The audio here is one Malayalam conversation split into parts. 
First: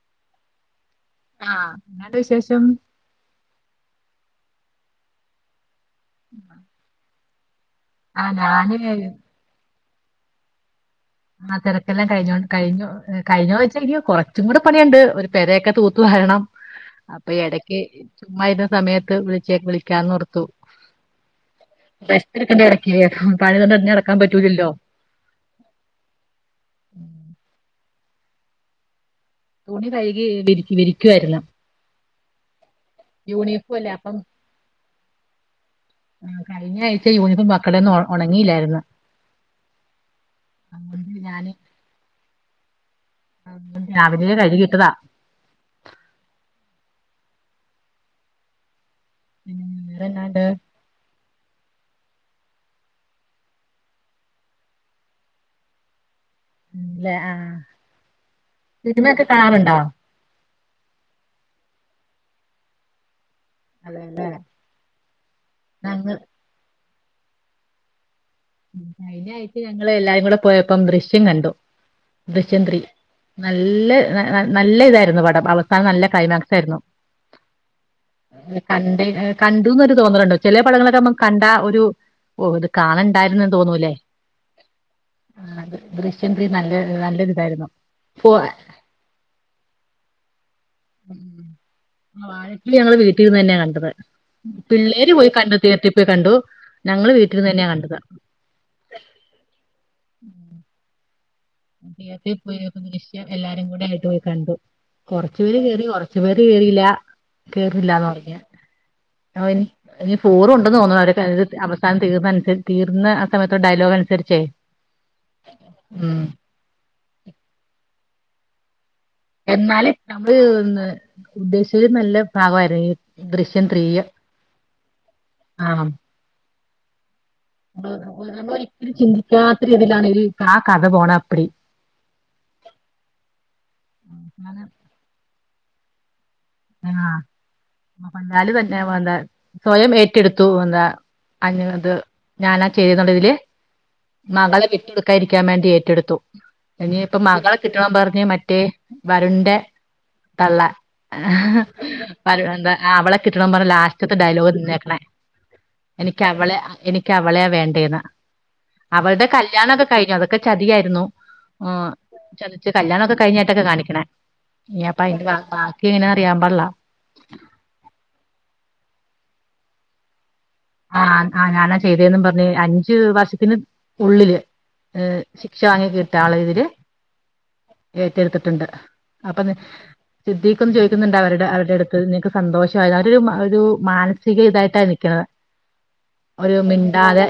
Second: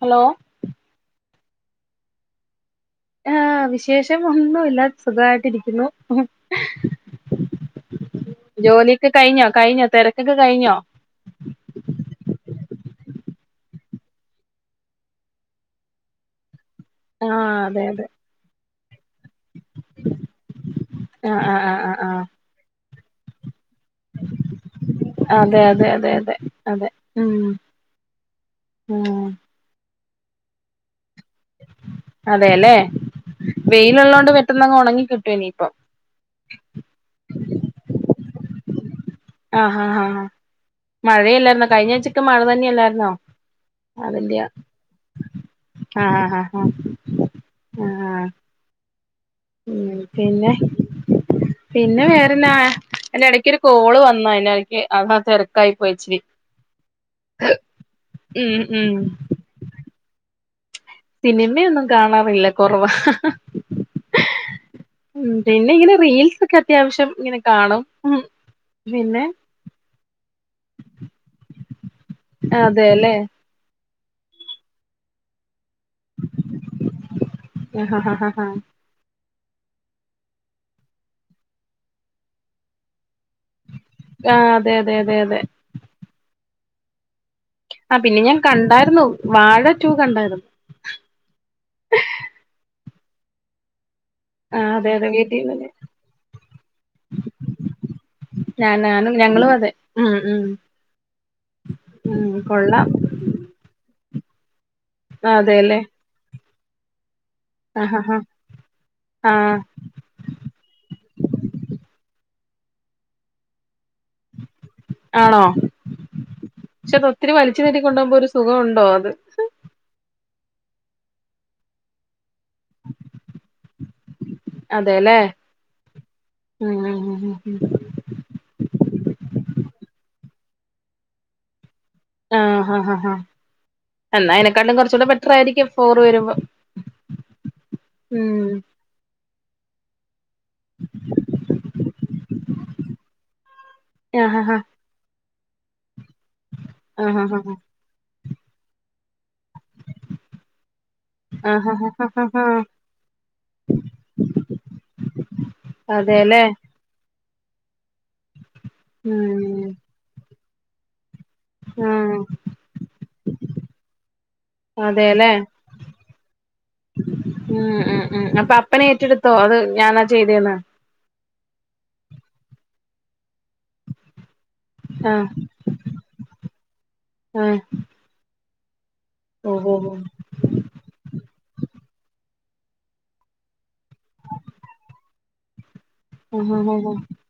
ഹലോ ആഹ് എങ്ങനെയുണ്ട് വിശേഷം ആഹ് വിശേഷം ഒന്നുയില്ല സുഖായിട്ടിരിക്കുന്നു ഉം ആ ഞാന് ജോലിയെക്ക കഴിഞ്ഞോ കഴിഞ്ഞോ തെരക്കൊക്കെ കഴിഞ്ഞോ ആ തെരക്കെല്ലാം കഴിഞ്ഞോന്ന് കഴിഞ്ഞു കഴിഞ്ഞോന്ന് ചോദിച്ചാ ഇനിയും കൊറച്ചും കൂടെ പണിയൊണ്ട് ഒരു പെരയൊക്കെ തൂത്തു വാരണം അപ്പ ആഹ് എടയ്ക്ക് അതെ അതെ ചുമ്മാ ഇരുന്ന സമയത്ത് വിളിച്ചേ വിളിക്കാന്നോർത്തു ആഹ് ആഹ് ആഹ് ആഹ് ആഹ് റെസ്റ്റെടുക്കണ്ടേ എടയ്ക്ക് പണിതൊണ്ടന്നെ നടക്കാൻ പറ്റൂല്ലല്ലോ അതെ അതെ അതെ അതെ അതെ ഊം തുണി കഴികി വിരി വിരിക്കുവായിരുന്ന് അതെല്ലേ യൂണിഫോം അല്ലേ അപ്പം വെയിലുള്ളോണ്ട് പെട്ടെന്നങ്ങ് ഒണങ്ങി കിട്ടുംഇനീപ്പം ആഹ് കഴിഞ്ഞ ആഴ്ച യൂണിഫോം മക്കളെ ഒന്നും ഒണ ഒണങ്ങില്ലാരുന്നു ആഹ് ഹാ ഹാ ആഹ് ഞാന് മഴയല്ലായിരുന്നോ കഴിഞ്ഞ ആഴ്ചക്ക മഴ തന്നെ അല്ലായിരുന്നോ രാവിലെ അതിന്റെയാ കഴുകിയിട്ടതാ ആഹ് ആഹ് ഹാ ആഹ് പിന്നെ വേറെന്നാണ്ട് പിന്നെ പിന്നെ വേറെന്നാ, അയ്ന്റെ എടയ്ക്കൊരു കോള് വന്ന് അയിനെടയ്ക്ക് അത് തെരക്കായി പോയി ഇച്ചിരി അതെ ആഹ്, ഉം ഉം സിനിമയൊക്കെ കാണാറുണ്ടോ സിനിമയൊന്നും കാണാറില്ല കൊറവാ അതെല്ലേ പിന്നെ ഇങ്ങനെ ഞങ്ങ റീൽസൊക്കെ അത്യാവശ്യം ഇങ്ങനെ കാണും പിന്നെ കഴ്ഞ്ഞ ആഴ്ച ഞങ്ങള് എല്ലാരും കൂടെ പോയപ്പം ദൃശ്യം കണ്ടു ദൃശ്യം ത്രീ അതെല്ലേ നല്ല ഇ ന ന നല്ല ഇതായിരുന്നു പടം അവ അഹ് നല്ല ക്ലൈമാക്സായിരുന്നു ആഹ് ഹ ഹ ഹ കണ്ട കണ്ടുന്നൊരു തോന്നല്ണ്ട് ചെലേപടങ്ങളൊക്കെ അമ്മക്ക് കണ്ട ഒരു ഓ ഇത് കാണണ്ടായിരുന്ന് തോന്നൂലേ ആഹ്‌ അതെ അതെ അതെ അതെ ദൃശ്യം ത്രീ നല്ല നല്ലര്തായിരുന്നു ആഹ്‌ പിന്നെ ഞാകണ്ടായിരുന്നു വാഴ റ്റു കണ്ടായിരുന്നു ഉം വാഴ റ്റു ഞങ്ങള് വീട്ടിര്ന്നെയ കണ്ടത് ഉം ആഹ് അതെ അതെ പിള്ളേര് പോയി കണ്ടു വീട്ടിൽന്ന് തിയേട്രി പോയി കണ്ടു ഞങ്ങള് വീട്ടിര്ന്നന്നെയാ കണ്ടത് ആഹ് നാനും ഞാനും അതേ ഉം ഉം ഉം തിയേട്രിപോയി ക്ക്‌ കൊള്ളാം ദൃശ്യം എല്ലാരും കൂടെ ആയിട്ട് പോയി കണ്ടു കൊറച്ചുപേര് അതെല്ലേ കേറി കോറ ച്ച് പേര് കേറില്ല ആഹ് ഹ കേർണില്ലാന്ന് ഹ പറഞ് ആഹ് അവനി ഇനി ഫൗർണ്ടെന്ന് തോന്നുണു അവര് അവസാനം തീർന്നനുസ തീർന്ന ആ സമയത്ത ഡയലോഗ് അനുസരിച്ചേ ആണോ ഉം ക്ഷെ അദോത്തിരി വലിച്ചു നീട്ടിക്കൊണ്ടോപോവുമ്പോ ഒരു സുഖം ഉണ്ടോ അത് എന്നാലും നമ്മള് ന്ന് ഉദ്ദേശിച്ചത് നല്ല ഭാഗമായിരുന്നു ദൃശ്യം ത്രീയ്യ് ആഹ്‌ ആഹ് ഹ്‌ ഹ്‌ ഹ്‌ ഹ്‌ [unintelligible] ചിന്തിക്കാത്ത രീതിയിലാണ് ആ കഥ പോണപ്പടി ആഹ്‌ ഹ ഹ ഹ എന്നാ ആണ്. അയ്നേക്കാട്ടിലും കുറച്ചൂടെ ബെറ്റർായിയിരിക്കും ഫോറ് വരുമ്പോ ആഹ്‌ ഉം അപ്പന്താലും വെ ന്ന വെന്താ സ്വയം ഏറ്റെടുത്തു എന്താ അഞ് അത് ഞാനാ ചെയ്തുണ്ട്തില് ആഹ് ഹ മകളെ ഹ വിട്ടൊടുക്കാതിരിക്കാൻ വേണ്ടി ഏറ്റെടുത്തു ഇനിപ്പ ആഹ് ഹ ഹ മകളെ കിട്ടണം പറഞ് മറ്റേ വരുൺന്റെ തള്ള ആഹ് ഹ ഹ ഹ ഹ എന്താ അവളെ കിട്ടണം പറഞ് ലാസ്റ്റത്തെ ഡയലോഗ് നിന്നേക്കണേ എനിക്ക് അതേല്ലേ അവളെ അ എനി എനി ക്കവളെയാ വേണ്ടേന്ന് അവൾടെ ഉം കല്യാണൊക്കെ കഴിഞ്ഞു അതൊക്കെ ചതിയായിരുന്നു ഉം ആഹ് ചതിച്ചു കല്യാണോക്കെ കഴിഞ്ഞിട്ടൊക്കെ കാണിക്കണേ ഇനിയപ്പ അയ്ന്റെ അതേല്ലേ ബാ ബാക്കി എങ്ങന അറിയാ പാട്ല്ല ഉം ഉം ഉം അപ്പൊ അപ്പനെറ്റെടുത്തോ അത് ഞാനാ ചെയ്തേന്ന് ആഹ്‌ ആ ഞാനാ ചെയ്തന്ന് പറഞ് അഞ്ചു വർഷത്തിന് ഉള്ളില് ഏഹ്‌ ആഹ് ശിക്ഷ വാങ്ങിക്കിന്ള്ളതില് ആഹ് ഏറ്റെടുത്തിട്ടുണ്ട് അപ്പന്ന് ഓഹോ ഹോ സിദ്ദിഖ്ന്ന് ചോദിക്കുന്നുണ്ട് അവരുടെ അവരുടെടുത്ത് നിനക്ക് സന്തോഷയോ അവരോരു മാനസികതായിട്ടാ നിക്ക്ണത് ഒരു ആഹ് ഹോ ഹോ മിണ്ടാതെ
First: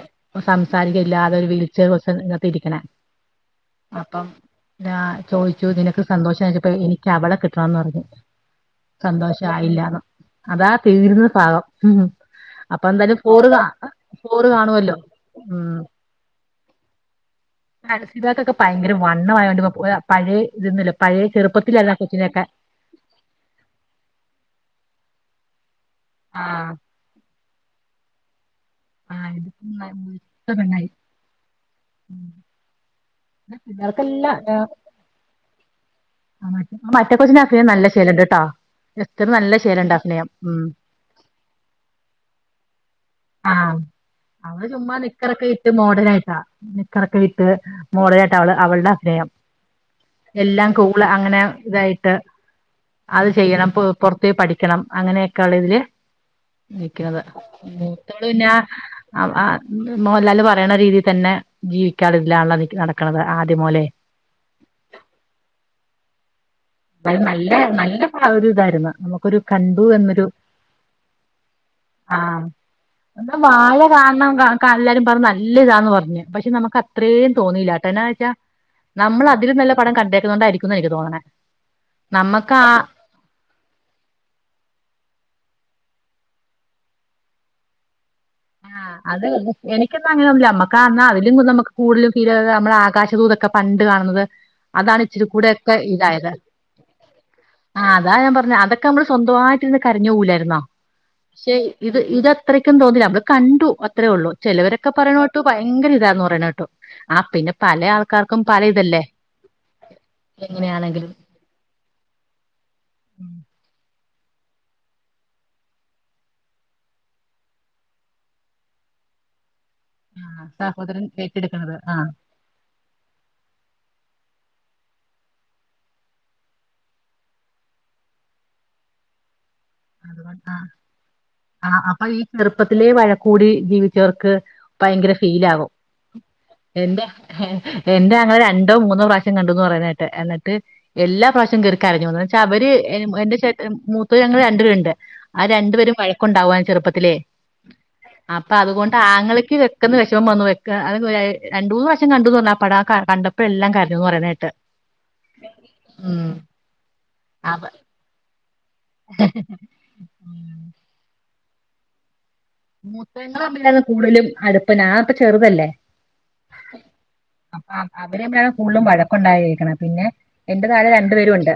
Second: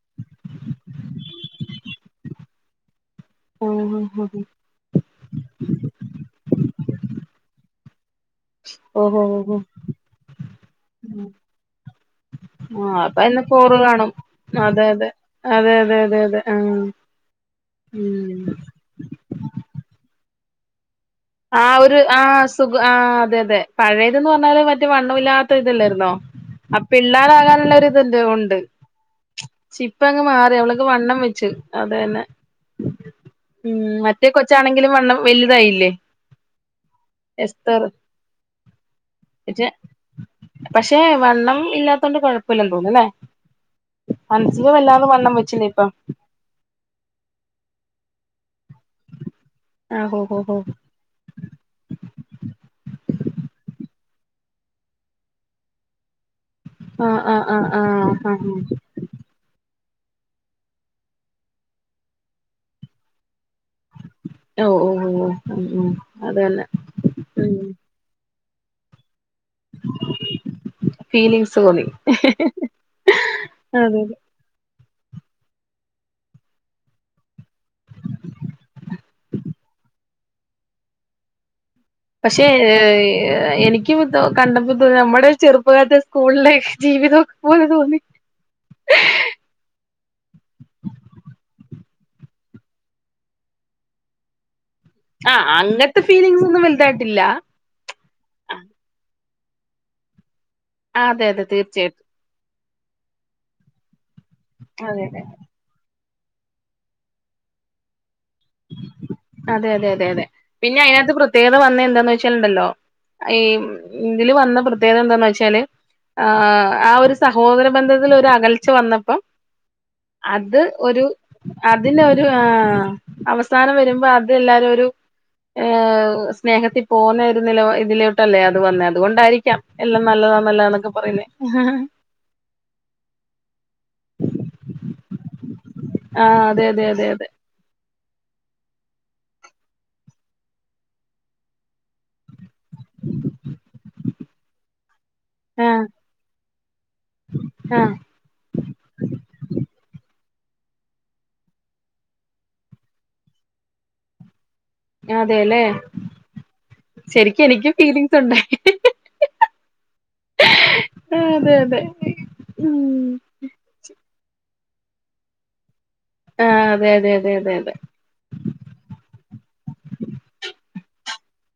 സംസാരിക്കല്ലാതെ ഒരു വീൽചെയർവെച്ച അതിനകത്ത് ഇരിക്കണേ ആഹ് ഹോ അപ്പം ഹോ താ ചോയിച്ചു നിനക്ക് സന്തോഷായിലപ്പളേ എനിക്ക് അവളെ കിട്ടണന്ന് പറഞ്ഞു ഓഹോ ഹോ സന്തോഷായില്ലാന്ന് അതാ ഹോ തീരുന്ന ഭാഗം ഉം അപ്പെന്തായാലും ഫോറ് കാണും അതെ അതെ അതെ ഉം അതെ അതെ അതെ ആഹ്‌ ആൻസിഭകോക്കേ ബയങ്കര വണ്ണം ആയോണ്ട്പ്പം ഒരാ ഇതൊന്നുല്ല പയേ ചെറുപ്പത്തിലല്ലോം ആ കൊച്ചിനോക്കെ സുഖം ആഹ്‌ അതെ അതെ പഴേത് ന്ന് പറഞ്ഞാല് മറ്റേ വണ്ണല്ലാത്തതല്ലായിരുന്നോ ആഹ്‌ പിള്ളേരാകാനുള്ളൊരു ഇത്ണ്ട് ഉണ്ട് ആഹ് ഇതിപ്പം ന- ച്ചിപ്പ അങ്ങ് മാറി മുഴുത്ത അവളക്ക് പെണ്ണായി വണ്ണം വെച്ച് അതെന്നെ ഇത് ഉം മറ്റേ പിള്ളേർക്കെല്ലാം ആ, കൊച്ചാണെങ്കിലും വണ്ണം വലുതായില്ലേ ആ മറ്റേ കൊച്ചിനെ അഫ്നേയം എസ്തർ നല്ല ശേല്ണ്ട്ട്ടോ യസ്റ്ററ് നല്ല ശേല്ണ്ട് അഫ്നയം ഉം പക്ഷേ വണ്ണം ഇല്ലാതോണ്ട് കൊഴപ്പല്ലന്ന് തോന്നല്ലേ ആഹ്‌ അവള് ചുമ്മാ നിക്കറൊക്കെ വെച്ചില്ലേ ഇട്ട് ഇപ്പം മോഡേലായിട്ടാ നിക്കറൊക്കെ ഇട്ട് മോഡലായിട്ട അവള് അവളുടെ അഫ്നയം ആഹ് ഹോ ഹോ ഹോ എല്ലാം കു ള് അങ്ങനെ ഇതായിട്ട് അത് ചെയ്യണം പ് പൊർത്തോയി പഠിക്കണം അങ്ങനെക്കള്ളതില് നിക്ക്ണത് ആഹ് ആഹ് ആഹ് ആഹ് മൂത്തോള് പിന്നെ ആഹ് അവളാത് മോഹല്ലാല് പറയ്ണ രീതി തന്നെ ജീവിക്കാള്ളതിലാള്ളദിക്ക് നടക്ക്ണത് ആദ്യം മൊതലേ ഓഹ് ഓഹ് ഓഹ് ഓഹ് ഉം ഉം അതെന്നെ അത് നല്ല നല്ല ഒരു ഇതായിരുന്നു നമുക്കൊരു കണ്ടു എന്നൊരു ഫീലിങ്സ് തോന്നി ആഹ് എന്താ വഴ അതെ അതെ കാണണം കാ ക്ക എല്ലാരും പറഞ്ഞു നല്ലതാന്ന് പറഞ് പക്ഷേ നമുക്ക് അത്രേം തോന്നിയില്ല ട്ടോ എന്നാന്ന് വെച്ചാ നമ്മള് അതിലും നല്ല പടം കണ്ടേക്കുന്നോണ്ടായിരിക്കുംന്നാ എനിക്ക് തോന്ന്ണെ പക്ഷെ ഏഹ് ഏഹ് എനിക്ക് ക്ക്പ്പെന്തോ കണ്ടപ്പോ തോന്നി നമ്മുടെ ചെറുപ്പകാലത്തെ സ്കൂളിലേ ജീവിതം പോലെ തോന്നി ആഹ് അത് എനിക്കൊന്നും അങ്ങനൊന്നൂല്ല നമ്മക്കാ അന്നാ അതിലും നമക്ക് കൂടുതലും ഫീലായത് നമ്മളെ ആകാശദൂത് ക്കെ പണ്ട് കാണുന്നത് അതാണ് ഇച്ചിരി ആഹ് കൂടെയൊക്കെ അങ്ങനത്തെ ഇതായത് ഫീലിംഗ്സ് ഒന്നും വലുതായിട്ടില്ല ആഹ് അതാ ഞാൻ പറഞ്ഞെ അതൊക്കെ നമ്മള് സ്വന്തവായിട്ടിരുന്ന് കരഞ്ഞു പോവൂലാര്ന്നോ അതെ അതെ പക്ഷെ ഇത് തീർച്ചയായിട്ടും ഇത ത്രയ്ക്കും തോന്നില്ല നമ്മള് കണ്ടു അത്രേ ഒള്ളൂ ചെലവരൊക്കെ അതെ പറയ്ണ അതെ കേട്ടു ഭയങ്കര ഇതാന്ന് പറയ്ണ കേട്ടു ആഹ് പിന്നെ പലേ ആൾ ക്കാർക്കും പലേ ഇതല്ലേ എങ്ങനെയാണെങ്കിലും ത്യേകത വന്നാ എന്താന്ന് വെച്ചാലുണ്ടല്ലോ ഈ ഇതില് വന്ന പ്രത്യേകത എന്താന്ന് വെച്ചാല് ആഹ് ആ ഒരു സഹോദര ബന്ധത്തിൽ ഒരകൽച്ച വന്നപ്പം ആ അത് സഹോദരൻ ഒരു ഏറ്റെടുക്കണത് ആ അതിനൊരു ആഹ് അവസാനം വരുമ്പോ അത് എല്ലാരും ഒരു ഏഹ് സ്നേഹത്തിൽ പോവുന്ന ഒരു നില ഇതിലോട്ടല്ലേ അത് വന്നെ അതുകൊണ്ടായിരിക്കാം എല്ലാം നല്ലതാ അതുകൊണ്ട് നല്ലതാന്നൊക്കെ പറയുന്നേ ചെറുപ്പത്തിലെ വഴക്കൂടി ജീവിച്ചവർക്ക് ഭയങ്കര ഫീലാകും ആഹ് അതെ അതെ എന്റെ അതെ അതെ എന്റെറെ ആങ്ങള രണ്ടോ മൂന്നോ പ്രാവശ്യം കണ്ടുന്ന് പറയ്ണേട്ട് എന്നിട്ട് എല്ലാ പ്രാവശ്യവും കേറി കരഞ്ഞു ന്ന് പക്ഷെ അവര് എന്റെ ചേട്ടൻ മൂത്തത് ഞങ്ങള് ര രുണ്ട് ആ ആഹ് രണ്ടുപേരും വഴക്കുണ്ടാവാര്ന്നു ചെറുപ്പത്തിലേ ആഹ് അപ്പൊ അതുകൊണ്ട് ആങ്ങളക്ക് വെക്കന്ന് വിഷമം വന്നു വെക്ക അതൊക്കെ ഒര് രണ്ട് മൂന്ന് പ്രാവശ്യം കണ്ടു ന്ന് പറഞ്ഞു ആ പടം ആഹ് കണ്ട പ്പ എല്ലാം കരഞ്ഞു ന്ന് പറയ്ണേട്ട് അതെല്ലേ ശരിക്ക്‌ അവ എനിക്കും ഫീലിങ്സ് ഉണ്ടായി. ആഹ് അതെ അതെ ഉം മൂത്തേങ്ങൾ തമ്മിലാര്ന്നു കൂടുതലും അടുപ്പം ഞാൻ അപ്പ ചെറുതല്ലേ ആഹ് അതെ അതെ അതെ അതെ അപ്പൊ അതെ അ- അവര് തമ്മിലാണ് കൂടുതലും വഴക്ക് ഉണ്ടായിരിക്കുന്നത് പിന്നെ എന്റെ താഴെ രണ്ടു പേരും ഉണ്ട്.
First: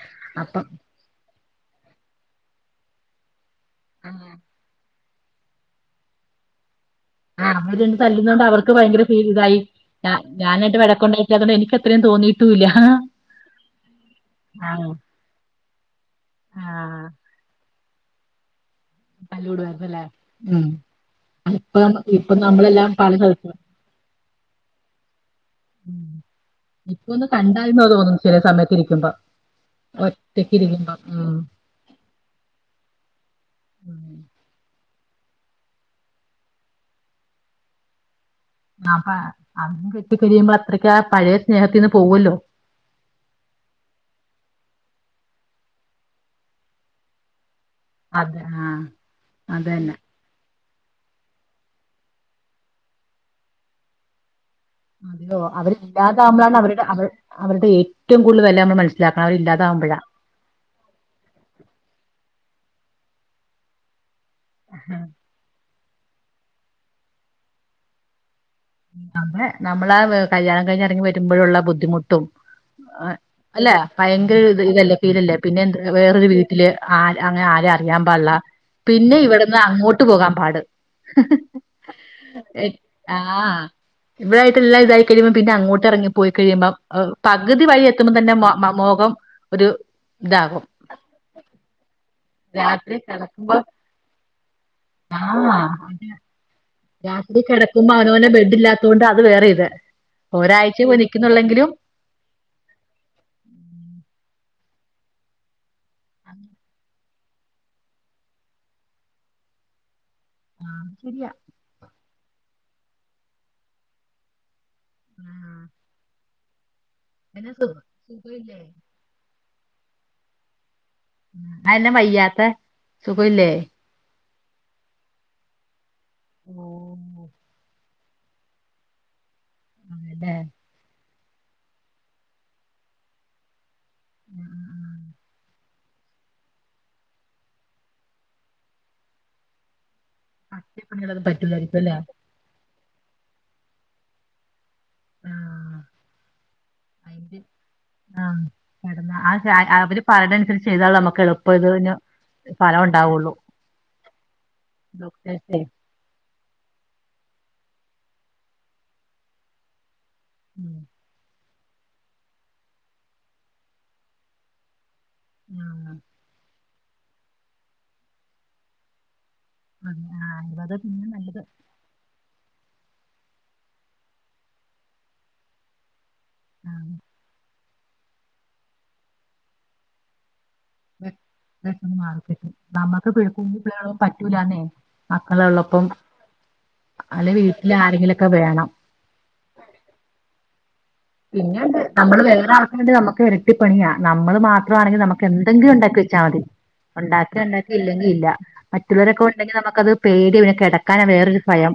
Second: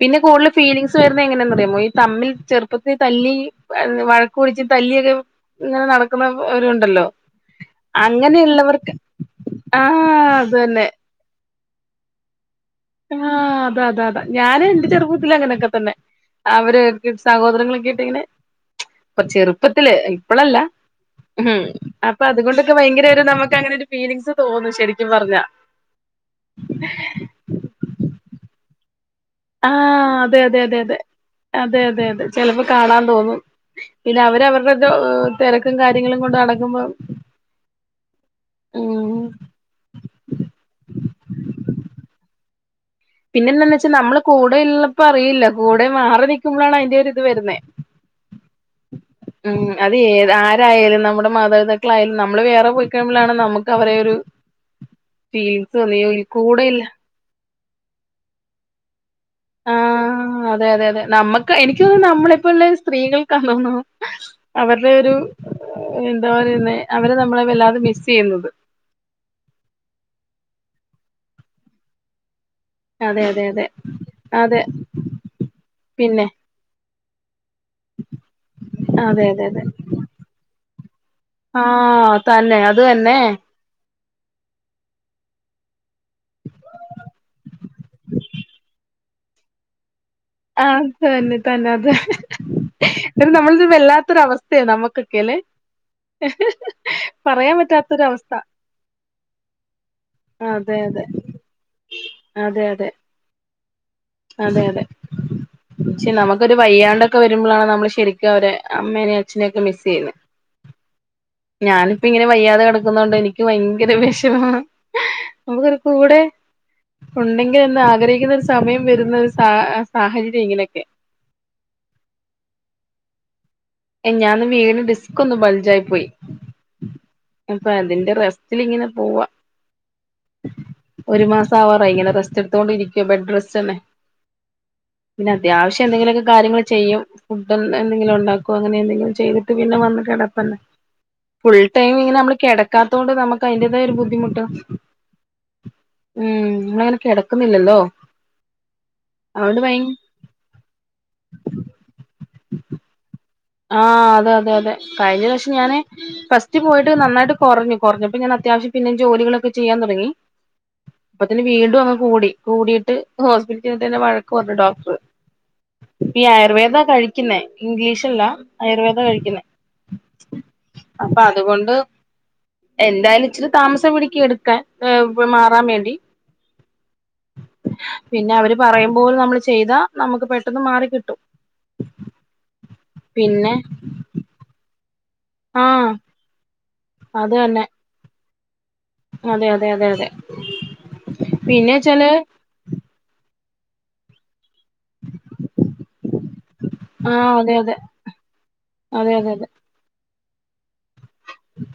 പിന്നെ കൂടുതൽ അപ്പം ഫീലിംഗ്സ് വരുന്നത് എങ്ങനെയന്ന് അറിയാമോ ഈ തമ്മിൽ ചെറുപ്പത്തിൽ തല്ലി ആ വഴക്ക്‌ കൂടിയിട്ട് തല്ലിയൊരു ഇങ്ങനെ നടക്കുന്ന ഒരുണ്ടല്ലോ ആഹ് അവര് രണ്ടും തല്ലുന്നോണ്ട് അവർക്ക് ഭയങ്കര ഫീൽ ഇതായി ഞാ ആഹ് അത് ഞാനായിട്ട് തന്നെ വഴക്കുണ്ടെ ല്ലാത്തോണ്ട് എനിക്ക് അത്രയും തോന്നി. ട്ടൂല ആഹ് ആഹ് അതെ അതെ അതെ ഞാൻ ഇന്റെ ചെറുപ്പത്തിൽ അങ്ങനെയൊക്കെ തന്നെ അവരെ ആഹ് വെർപ്പിച്ച് സഹോദരങ്ങളൊക്കെഇട്ട് ഇങ്ങനെ ഇപ്പൊ ചെറുപ്പത്തില് തല്ലൂടുവായിരുന്നല്ലേ ഇപ്പളല്ല ഉം ഉം ഇപ്പം അപ്പൊ ഇപ്പം അതുകൊണ്ടൊക്കെ നമ്മളെല്ലാം ഭയങ്കര പല ഒരു സ്ഥലത്ത് നമുക്ക് അങ്ങനെ ഒരു ഫീലിങ്സ് തോന്നും ശരിക്കും പറഞ്ഞാ. ഉം ഇപ്പൊന്ന് കണ്ടാൽന്ന് തോന്നും ചില സമയത്തിരിക്കുമ്പോ ആഹ് അതെ അതെ അതെ അതെ അതെ അതെ അതെ ചെലപ്പോ കാണാൻ തോന്നും. ഉം. പിന്നെ അവരവരുടെത് തിരക്കും കാര്യങ്ങളും കൊണ്ട് നടക്കുമ്പം ആപ്പ അതും വിട്ട് പിരിയുമ്പോ അത്രക്കാ പഴയ സ്നേഹത്തിന്ന് പോവോല്ലോ. പിന്നെ എന്താന്ന് വെച്ചാൽ നമ്മള് കൂടെ ഉള്ളപ്പോ അറിയില്ല കൂടെ മാറി നിൽക്കുമ്പോഴാണ് അയിന്റെ ഒരു ഇത് വരുന്നത്. അതെ ആഹ് ഉം അതന്നെ അത് ഏത ആര് രായാലും നമ്മുടെ മാതാപിതാക്കളായാലും നമ്മള് വേറെ പോയി കഴുമ്പോളാണ് നമുക്ക് അവരെ ഒരു [unintelligible] ഫീലിങ്സ് തോന്നിയോ അവരില്ലാതാവുമ്പോഴാണ് കൂടെയില്ല അവരുടെ അവ അവരുടെ ഏറ്റവും കൂടുതൽ വില നമ്മൾ മനസ്സിലാക്കാ അവരില്ലാതാവുമ്പഴാ ആഹ് അതെ അതെ അതെ നമ്മക്ക് എനിക്ക് തോന്നുന്നു നമ്മളിപ്പോ ഉള്ള സ്ത്രീകൾക്കാണണോ. അവരുടെ ഒരു എന്താ പറയുന്നെ അവരെ നമ്മള് വല്ലാതെ മിസ് ചെയ്യുന്നത്. അ നമ്മളെ നമ്മളാ കല്യാണം കഴിഞ്ഞി ഇറങ്ങി വരുമ്പോഴുള്ള ബുദ്ധിമുട്ടും ആ അതെ അതെ അതെ അല്ല ഭയങ്കര അതെ ഇത് ഇതല്ലേ ഫീലല്ലേ പിന്നെ എന്ത് പിന്നെ വേറരു വീ ല് ആരേ അങ്ങനെ ആര് അ അറിയാൻ പാട്ള്ള പിന്നെ അതെ അതെ ഇവട്ന്ന് അതെ അങ്ങോട്ട് പോകാൻ പാട്. ആ തന്നെ അത് തന്നെ. ഇവരായിട്ട് ഇല്ല ഇതയ്ക്കില് പിന്നെ അങ്ങോട്ട് എറങ്ങി പോയി കഴിയുമ്പം അവ് പകുതി വഴി എത്തുമ്പോം തന്നെ മൊ മ മുഖം. ഒരു താകും ആത് തന്നെ തന്നെദ് രാത്രി കിടക്കുമ്പോ നമ്മളിത് വല്ലാത്തൊരവസ്ഥയാണ് നമ്മക്കെക്കെയലെ രാത്രികിടക്കുമ്പോ അവനവനെ ബെഡ് ഇല്ലാത്തോണ്ട് അത് വേറെ ഇത്. ഒരാഴ്ച അതെ ക്കെ അതെ നിക്കുന്നുള്ളെങ്കിലും അതെ അതെ അതെ അതെ പക്ഷേ നമുക്കൊരു വയ്യാണ്ടൊക്കെ വരുമ്പോഴാണ് നമ്മള് ശെരിക്കും അവര് അമ്മേനയും അച്ഛനെയ ഒക്കെ മിസ്സ് ചെയ്യുന്നത്. ആഹ ശരിയാ. ഞാനിപ്പ ഇങ്ങനെ വയ്യാതെ കിടക്കുന്നൊണ്ട് എനിക്ക് ഭയങ്കര വെഷമമാ. ആഹ് നമുക്കരു കൂടെ എന്നാ ഉണ്ടെങ്കിൽ സു എന്ന് ആഗ്രഹിക്കുന്ന ഒരു സുഖയില്ലേ സമയം വരുന്ന സാഹ സാഹചര്യം ഇങ്ങനെക്കെ അയന്നെ വയ്യാത്ത സുഖുല്ലേ? എ ഞാനന്ന് വീണ് ഡിസ്ക് ഒന്ന് ബൾജആയി പോയി. ഓ അപ്പൊ അതിന്റെ റെസ്ററി ലിങ്ങനെ പോവാ. അതെ ഒരു മാസആവാറായി ഇങ്ങനെ റെസ്റ്റ് എടുത്തോണ്ടിരിക്കുമ്പ ബെഡ് റെസ്റ്റ് തന്നെ പിന്നെ അത്യാവശ്യം എന്തെങ്കിലുമൊക്കെ കാര്യങ്ങൾ ചെയ്യും ഫുഡ് എ എന്തെങ്കിലും ഉണ്ടാക്കും അപ്പൊ അങ്ങനെ എന്തെങ്കിലും ചെയ്തിട്ട് പിന്നെ വന്ന് കിടപ്പന്നെ, പണികളൊന്നും ഫുൾ പറ്റൂലായിരിക്കും ടൈം അല്ലേ ഇങ്ങനെ നമ്മൾ കിട കാതൊണ്ട് നമുക്ക് അതിന്റേതേയ ഒരു ബുദ്ധിമുട്ട് ആഹ് ഉം ഇന്ന അങ്ങനെ അയിന്റെ കിടക്കുന്നില്ലല്ലോ അതോണ്ട് ഭ പാലടെണ്ട് ചെയ്താൽ നമുക്ക് എളുപ്പം ഇതിന് ഫലം ഉണ്ടാവൊള്ളു ആഹ് അതെ അതെ അതെ കഴിഞ്ഞ പ്ര വശ്യം ഞാന് ഫസ്റ്റ് പോയിട്ട് നന്നായിട്ട് കുറഞ്ഞ് കുറഞ്ഞപ്പോൾ ഞാൻ അത്യാവശ്യം പിന്നെ ജോലികളൊക്കെ ചെയ്യാൻ തുടങ്ങി ഇം എന്നിന് വീണ്ടും അങ്ങ് കൂടി കൂടിയിട്ട് ഹോസ്പിറ്റ തന്നെ വഴക്കു പറഞ്ഞു ഡോക്ടർ ആഹ് ഈ ആയുർവേദ കഴിക്കുന്നേ ഇംഗ്ലീഷല്ല ആയുർവേദ കഴിക്കുന്നേ അത് ആഹ് അത് പിന്നെ അപ്പൊ നല്ലത് അതുകൊണ്ട് എന്തായാലും ച്ചിരി താമസം പിടിക്കും എടുക്കാൻ മാറാൻ മേണ്ടി ആം പിന്നെ അവര് പറയുമ്പോലെ നമ്മള് ചെയ്താ നമുക്ക് പെട്ടെന്ന് മാറി കിട്ടും പെട്ടെന്ന് മാറി കിട്ടും നമ്മുക്ക് പിഴക്കു പിന്നെ പിള്ളും പറ്റൂലന്നേ മക്കള് ഉള്ളപ്പൊ, ആഹ് അത് അല്ലെന്കി തന്നെ വീട്ടിൽ ആരെങ്കിലൊക്കെ വേണം അതെ അതെ അതെ അതെ പിന്നെ പിന്നെച്ചാല് നമ്മള് വേറെ ആളെക്കണ്ട് നമുക്ക് ഇരട്ടിപ്പണിയാ നമ്മള് മാ വാണെക്കിൽ നമുക്ക് എന്തെങ്കിലും ഉണ്ടാക്കി വെച്ചാൽ മതി ആഹ് ഉണ്ടാക്ക അതെ ഇണ്ടാക്കി അതെ ഇല്ലെങ്കിൽ ഇല്ല അതെ മറ്റുള്ളവരൊക്കെ അതെ അതെ ഉണ്ടെങ്കിൽ നമു കത് പേടിവെരും, കിടക്കാനാ വേറൊരു ഭയം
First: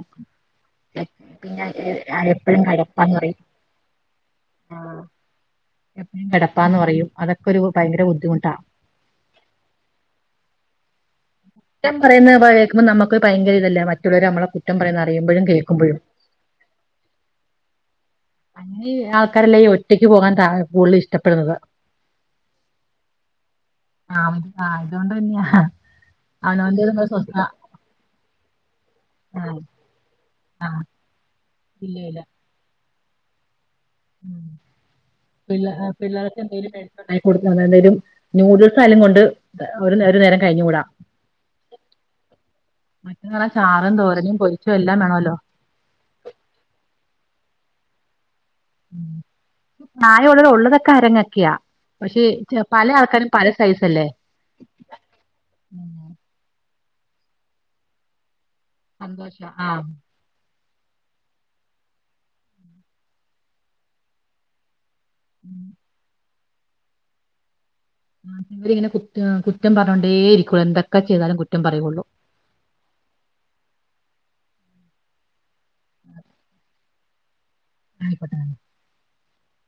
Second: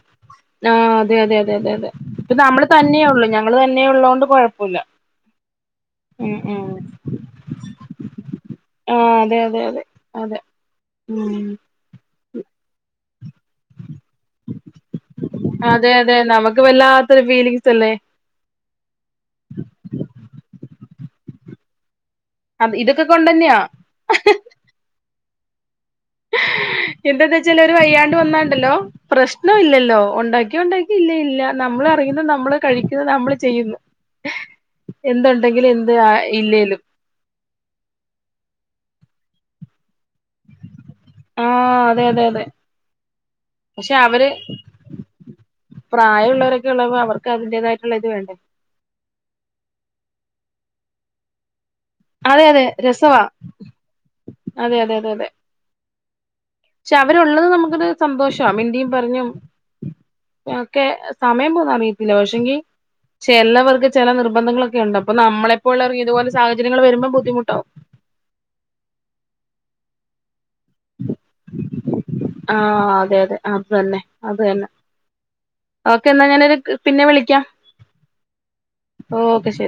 ആ എ- അതെ അതെ അതെ പിന്നെ അതെ ആ ആഹ് അതെ അതെ അതെ അതെ, ദിപ്പൊ എപ്പോഴും നമ്മൾ തന്നെയാ ഒള്ള ഞങ്ങള് തന്നെ ഉള്ളതോണ്ട് കൊഴ ആഹ്, എപ്പഴും ഉം കിടപ്പാന്ന് പറയും അതൊക്കെ ഒരു ഭയങ്കര ബുദ്ധിമുട്ടാ ആഹ് അതെ അതെ അതെ അതെ ഉം കുറ്റം പറയുന്ന കേക്കുമ്പോ നമുക്ക് ഭയങ്കര ഇതല്ലേ മറ്റുള്ളവരെ ഞമ്മെളെ കുറ്റം പറയുന്ന അറിയുമ്പോഴും കേൾക്കുമ്പോഴും അതെ അതെ നമുക്ക് വല്ലാത്തൊരു ഫീലിംഗ്സ് അല്ലേ അങ്ങനെ ഈ ആൾക്കാരല്ലാം ഈ ഒറ്റയ്ക്ക് പോകാൻ താ കൂടുതൽ ഇഷ്ടപ്പെടുന്നത് അത് ഇതൊക്കെ കൊണ്ട തന്നെയാ ആഹ് ആഹ് അതൊണ്ട് തന്നെയാ അവനവന്റേതുള്ള എന്തെന്നാ സ്വസ്ഥ വെച്ചാല് ഒരു വയ്യാണ്ട് വന്നാണ്ടല്ലോ ആഹ് പ്രശ്നം ഇല്ലല്ലോ ഉണ്ടാക്കി ആഹ് ഉണ്ടാക്കി ഇല്ലെ ഇല്ല നമ്മൾ ഇല്ല ഇല്ല അറിയുന്നു നമ്മള് കഴിക്കുന്നു നമ്മള് ചെയ്യുന്നു ഉം എന്ത്ണ്ടെങ്കിലും എന്ത് ഇല്ലേലും [unintelligible] ഒരു നൂഡിൽസ് ആയാലും കൊണ്ട് ഒരു നേരം, ഒരു നേരം കഴിഞ്ഞു കൂടാ ആഹ് അതെ അതെ അതെ മറ്റെ വെറെ ചാറും തോരനും പൊരിച്ചും എല്ലാം വേണല്ലോ പ്രായള്ളവരൊക്കെ ഉള്ളപ്പോ അവർക്ക് അതിന്റേതായിട്ടുള്ള ഒരു ഇത് വേണ്ടേ പ്രായ ഉള്ളത് ഉള്ളതൊക്കെ അരങ്ങക്കിയോ പക്ഷെ അതെ അതെ പല രസവാ ആൾക്കാരും പല സൈസ് അല്ലേ അതെ അതെ അതെ അതെ പക്ഷെ അവരുള്ളത് നമുക്കൊരു സന്തോഷ മിണ്ടിയും പറഞ്ഞു സന്തോഷ ആഹ് ഒക്കെ സമയം പോന്ന അറിയത്തില്ല പക്ഷെങ്കി ചിലവർക്ക് ചില നിർബന്ധങ്ങളൊക്കെ ഉണ്ടാവും അപ്പ നമ്മളെപ്പോലുള്ളവർ ഇതുപോലെ സാഹചര്യങ്ങൾ വര്മ്പം ബുദ്ധിമുട്ടാവും ഇവരിങ്ങനെ കുറ്റ കുറ്റം പർഞ്ഞോണ്ടേ ഇരിക്കുള്ളൂ എന്തൊക്കെ ചെയ്താലും കുറ്റം പറയുള്ളൂ ആഹ് അതെ അതെ അത് തന്നെ അത് തന്നെ ഓക്കെ എന്ന ഞാനൊരു പിന്നെ വിളിക്കാം ആയിക്കോട്ടെ ഓക്കെ ശരി